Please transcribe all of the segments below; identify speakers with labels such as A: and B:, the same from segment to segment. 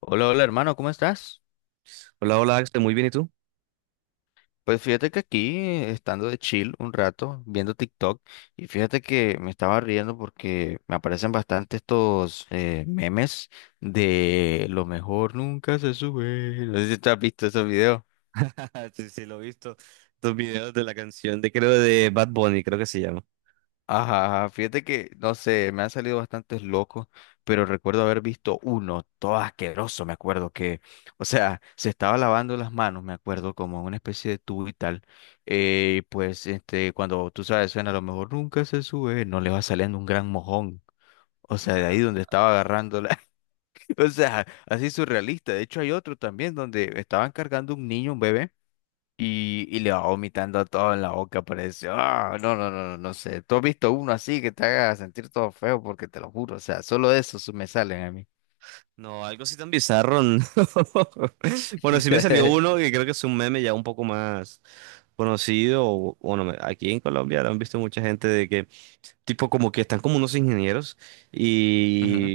A: Hola, hola hermano, ¿cómo estás?
B: Hola, hola Axel, muy bien, ¿y tú?
A: Pues fíjate que aquí, estando de chill un rato, viendo TikTok, y fíjate que me estaba riendo porque me aparecen bastante estos memes de lo mejor nunca se sube. No sé si tú has visto esos videos.
B: Sí, sí, lo he visto. Los videos de la canción de, creo, de Bad Bunny, creo que se llama.
A: Ajá, fíjate que, no sé, me han salido bastantes locos, pero recuerdo haber visto uno, todo asqueroso, me acuerdo que, o sea, se estaba lavando las manos, me acuerdo, como en una especie de tubo y tal, pues, cuando tú sabes, suena, a lo mejor nunca se sube, no le va saliendo un gran mojón, o sea, de ahí
B: Ah,
A: donde estaba agarrándola, o sea, así surrealista, de hecho hay otro también donde estaban cargando un niño, un bebé, y le va vomitando todo en la boca, parece. Ah, no, no, no, no, no sé. ¿Tú has visto uno así que te haga sentir todo feo? Porque te lo juro, o sea, solo de eso me salen a mí.
B: no, algo así tan bizarro, no. Bueno, sí me salió uno que creo que es un meme ya un poco más conocido. Bueno, aquí en Colombia lo han visto mucha gente de que, tipo, como que están como unos ingenieros.
A: Ujú.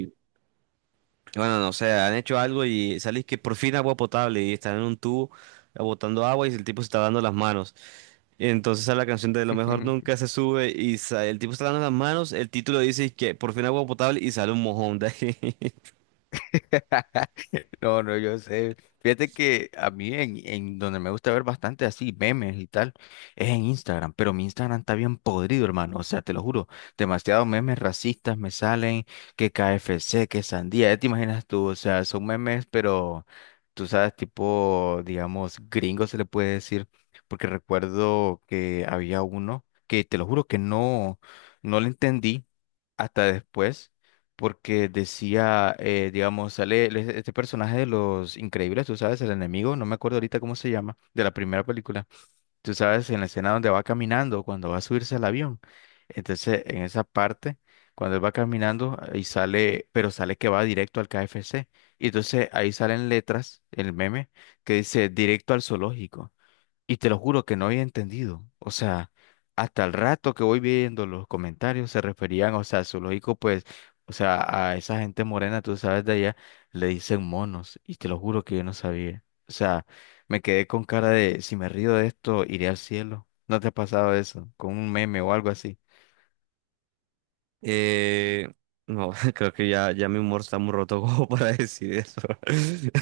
B: Bueno, no sé, han hecho algo y salís que por fin agua potable, y están en un tubo botando agua y el tipo se está dando las manos. Y entonces a la canción de Lo mejor nunca se sube y el tipo está dando las manos, el título dice que por fin agua potable y sale un mojón de ahí.
A: No, no, yo sé. Fíjate que a mí en donde me gusta ver bastante así memes y tal es en Instagram, pero mi Instagram está bien podrido, hermano. O sea, te lo juro, demasiados memes racistas me salen, que KFC, que sandía, ya te imaginas tú, o sea, son memes, pero tú sabes, tipo, digamos, gringo se le puede decir, porque recuerdo que había uno que te lo juro que no, no lo entendí hasta después, porque decía, digamos, este personaje de Los Increíbles, tú sabes, el enemigo, no me acuerdo ahorita cómo se llama, de la primera película, tú sabes, en la escena donde va caminando, cuando va a subirse al avión. Entonces, en esa parte, cuando él va caminando y sale, pero sale que va directo al KFC. Y entonces ahí salen letras, el meme, que dice directo al zoológico. Y te lo juro que no había entendido. O sea, hasta el rato que voy viendo los comentarios se referían, o sea, zoológico, pues, o sea, a esa gente morena, tú sabes de allá, le dicen monos. Y te lo juro que yo no sabía. O sea, me quedé con cara de, si me río de esto, iré al cielo. ¿No te ha pasado eso? Con un meme o algo así.
B: Eh, no, creo que ya mi humor está muy roto como para decir eso.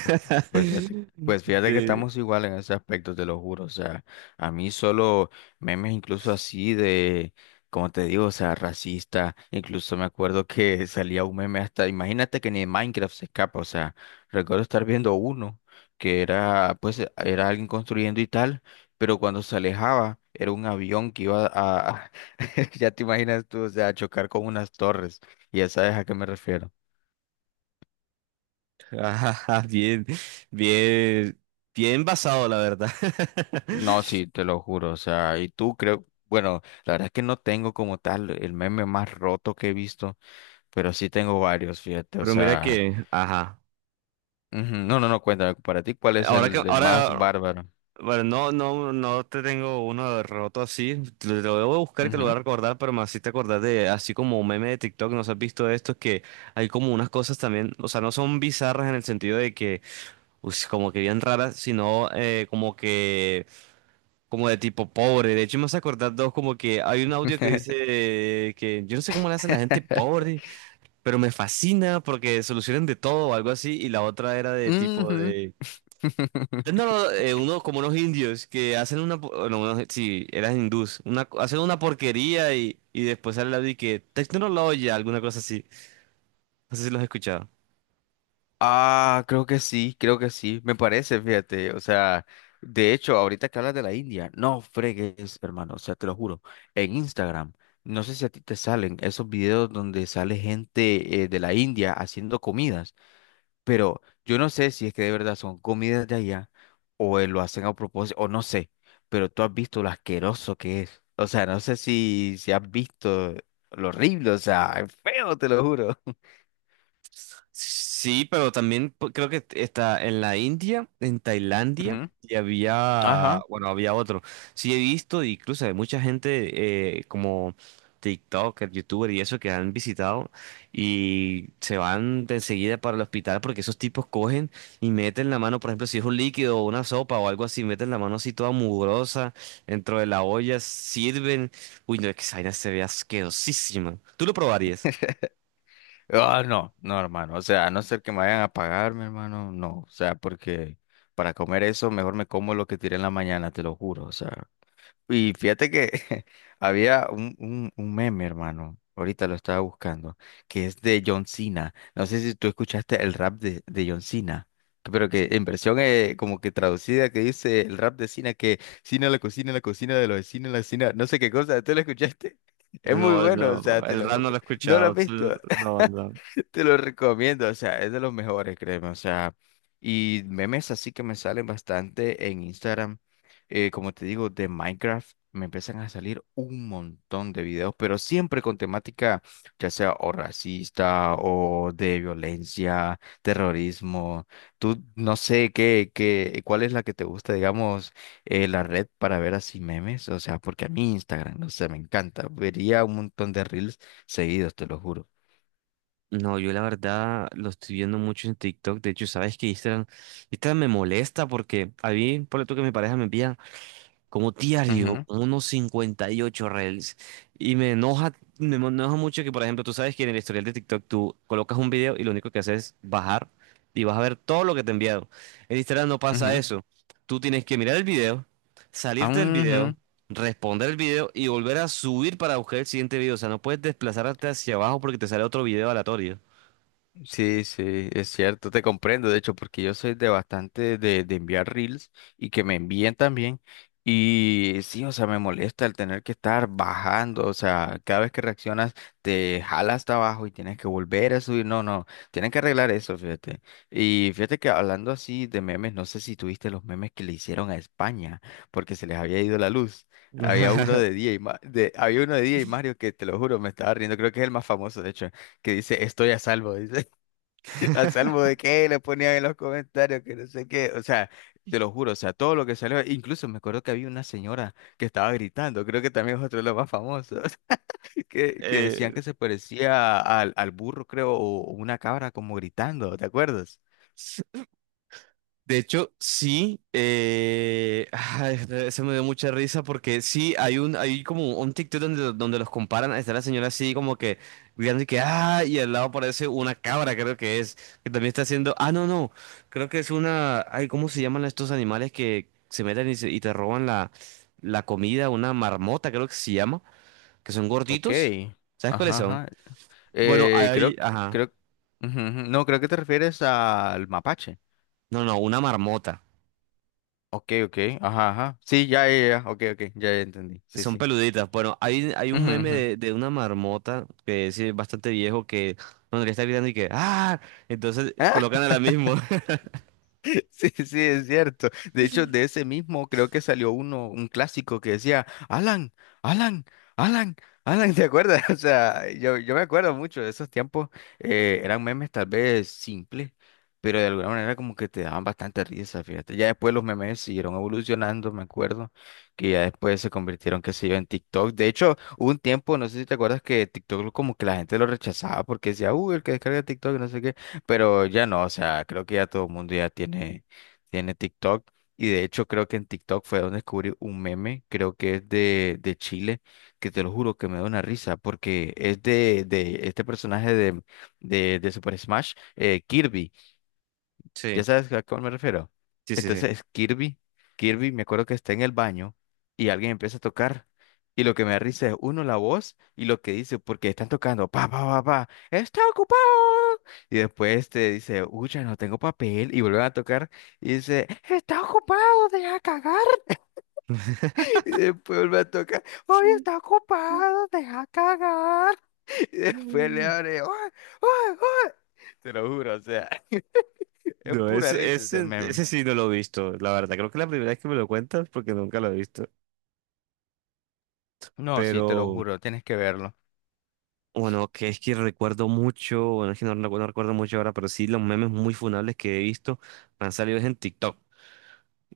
A: Ok. Pues fíjate, pues fíjate que
B: De-
A: estamos igual en ese aspecto, te lo juro. O sea, a mí solo memes incluso así de, como te digo, o sea, racista. Incluso me acuerdo que salía un meme hasta, imagínate que ni en Minecraft se escapa. O sea, recuerdo estar viendo uno que era, pues, era alguien construyendo y tal, pero cuando se alejaba era un avión que iba a, ya te imaginas tú, o sea, a chocar con unas torres. Y ya sabes a qué me refiero.
B: ajá, bien, bien, bien basado, la verdad.
A: No, sí, te lo juro, o sea, y tú creo, bueno, la verdad es que no tengo como tal el meme más roto que he visto, pero sí tengo varios, fíjate, o
B: Pero mira
A: sea,
B: que, ajá.
A: ujú. No, no, no, cuéntame, para ti, ¿cuál es
B: Ahora que,
A: el más
B: ahora,
A: bárbaro?
B: bueno, no, no, no te tengo uno roto así. Te lo debo buscar y te lo voy a
A: Ujú.
B: recordar, pero me hiciste acordar de, así como un meme de TikTok, ¿no has visto esto? Que hay como unas cosas también, o sea, no son bizarras en el sentido de que, uy, como que bien raras, sino como que, como de tipo pobre. De hecho, me hace acordar dos, como que hay un audio que dice que yo no sé cómo le hace la gente pobre, pero me fascina porque solucionan de todo o algo así. Y la otra era de tipo
A: Ujú.
B: de… No, no, uno como unos indios que hacen una, no, sí, eran hindús, una, hacen una porquería y después sale la de que tecnología, alguna cosa así. No sé si los he escuchado.
A: Ah, creo que sí, me parece, fíjate, o sea, de hecho, ahorita que hablas de la India, no fregues, hermano, o sea, te lo juro, en Instagram, no sé si a ti te salen esos videos donde sale gente de la India haciendo comidas, pero yo no sé si es que de verdad son comidas de allá o lo hacen a propósito, o no sé, pero tú has visto lo asqueroso que es, o sea, no sé si has visto lo horrible, o sea, es feo, te lo juro.
B: Sí, pero también creo que está en la India, en Tailandia,
A: Ujú.
B: y había,
A: Ajá.
B: bueno, había otro. Sí, he visto, incluso hay mucha gente como TikToker, YouTuber y eso que han visitado y se van de enseguida para el hospital porque esos tipos cogen y meten la mano, por ejemplo, si es un líquido o una sopa o algo así, meten la mano así toda mugrosa dentro de la olla, sirven. Uy, no, es que esa vaina se ve asquerosísima. ¿Tú lo probarías?
A: Ah, no, no, hermano. O sea, a no ser que me vayan a pagar, mi hermano, no. O sea, porque para comer eso, mejor me como lo que tiré en la mañana, te lo juro. O sea, y fíjate que había un meme, hermano. Ahorita lo estaba buscando, que es de John Cena. No sé si tú escuchaste el rap de John Cena, pero que en versión como que traducida, que dice el rap de Cena, que Cena la cocina de los vecinos, la cocina, no sé qué cosa. ¿Tú lo escuchaste? Es
B: No,
A: muy bueno,
B: no,
A: o sea, te
B: el
A: lo
B: rap
A: juro.
B: no lo he
A: ¿No lo has
B: escuchado.
A: visto?
B: No, no.
A: Te lo recomiendo, o sea, es de los mejores, créeme, o sea, y memes así que me salen bastante en Instagram, como te digo, de Minecraft, me empiezan a salir un montón de videos, pero siempre con temática, ya sea o racista o de violencia, terrorismo, tú no sé qué, cuál es la que te gusta, digamos, la red para ver así memes, o sea, porque a mí Instagram, no sé, me encanta, vería un montón de reels seguidos, te lo juro.
B: No, yo la verdad lo estoy viendo mucho en TikTok. De hecho, sabes que Instagram me molesta porque a mí, por tú que mi pareja me envía, como diario,
A: Ujú,
B: como unos 58 reels. Y me enoja mucho que, por ejemplo, tú sabes que en el historial de TikTok tú colocas un video y lo único que haces es bajar y vas a ver todo lo que te he enviado. En Instagram no pasa
A: ujú.
B: eso. Tú tienes que mirar el video,
A: Ah,
B: salirte del video,
A: ujú.
B: responder el video y volver a subir para buscar el siguiente video. O sea, no puedes desplazarte hacia abajo porque te sale otro video aleatorio.
A: Sí, sí, es cierto, te comprendo, de hecho, porque yo soy de bastante de enviar reels y que me envíen también. Y sí, o sea, me molesta el tener que estar bajando, o sea, cada vez que reaccionas te jala hasta abajo y tienes que volver a subir. No, no, tienen que arreglar eso, fíjate. Y fíjate que hablando así de memes, no sé si tuviste los memes que le hicieron a España, porque se les había ido la luz. Había uno de DJ, había uno de DJ Mario que te lo juro, me estaba riendo, creo que es el más famoso, de hecho, que dice estoy a salvo, dice. A salvo de que le ponían en los comentarios que no sé qué. O sea, te lo juro, o sea, todo lo que salió. Incluso me acuerdo que había una señora que estaba gritando, creo que también es otro de los más famosos, que decían
B: Eh,
A: que se parecía al burro, creo, o una cabra como gritando, ¿te acuerdas?
B: De hecho, sí, ay, se me dio mucha risa porque sí, hay un, hay como un TikTok donde, donde los comparan, está la señora así como que gritando y que, ah, y al lado aparece una cabra, creo que es, que también está haciendo, ah, no, no, creo que es una, ay, ¿cómo se llaman estos animales que se meten y, y te roban la, la comida? Una marmota, creo que se llama, que son
A: Ok.
B: gorditos, ¿sabes cuáles
A: Ajá,
B: son?
A: ajá.
B: Bueno, hay,
A: Creo,
B: ajá,
A: creo. Ujú, ujú. No, creo que te refieres al mapache.
B: no, no, una marmota.
A: Ok, ok. Ajá, ajá. Sí, ya, ya, ya. Ok, ok. Ya, ya entendí. Sí,
B: Son
A: sí.
B: peluditas. Bueno, hay un
A: Ujú,
B: meme
A: ujú.
B: de una marmota que es bastante viejo que cuando le está gritando y que ¡Ah! Entonces colocan a la misma.
A: Sí, sí, es cierto. De hecho, de ese mismo creo que salió uno, un clásico que decía, Alan, Alan, Alan, Alan, ¿te acuerdas? O sea, yo me acuerdo mucho de esos tiempos. Eran memes tal vez simples, pero de alguna manera como que te daban bastante risa, fíjate. Ya después los memes siguieron evolucionando, me acuerdo, que ya después se convirtieron, qué sé yo, en TikTok. De hecho, hubo un tiempo, no sé si te acuerdas, que TikTok como que la gente lo rechazaba porque decía, uy, el que descarga TikTok, no sé qué. Pero ya no, o sea, creo que ya todo el mundo ya tiene TikTok. Y de hecho creo que en TikTok fue donde descubrí un meme, creo que es de Chile, que te lo juro que me da una risa, porque es de este personaje de Super Smash, Kirby. ¿Ya
B: Sí,
A: sabes a cuál me refiero?
B: sí, sí,
A: Entonces Kirby, me acuerdo que está en el baño y alguien empieza a tocar. Y lo que me da risa es uno la voz y lo que dice, porque están tocando, pa, pa, pa, pa, está ocupado. Y después te dice, uy, ya no tengo papel. Y vuelven a tocar y dice, está ocupado, deja cagar. Y después vuelve a tocar, hoy
B: sí.
A: está ocupado, deja cagar. Y después le abre, uy, uy, uy. Te lo juro, o sea, es
B: No,
A: pura
B: ese,
A: risa ese
B: ese,
A: meme.
B: ese sí no lo he visto, la verdad. Creo que la primera vez que me lo cuentas porque nunca lo he visto.
A: No, sí, te lo
B: Pero
A: juro, tienes que verlo.
B: bueno, que es que recuerdo mucho, bueno, es que no, no recuerdo mucho ahora, pero sí los memes muy funables que he visto me han salido es en TikTok.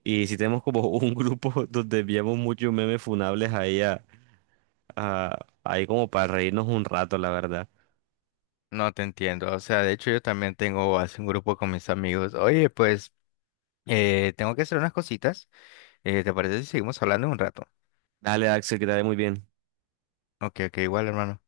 B: Y sí tenemos como un grupo donde enviamos muchos memes funables ahí, ah, ahí como para reírnos un rato, la verdad.
A: No te entiendo. O sea, de hecho yo también tengo así un grupo con mis amigos. Oye, pues tengo que hacer unas cositas. ¿Te parece si seguimos hablando en un rato?
B: Dale, Axel, que te vaya muy bien.
A: Ok, ok, igual, hermano.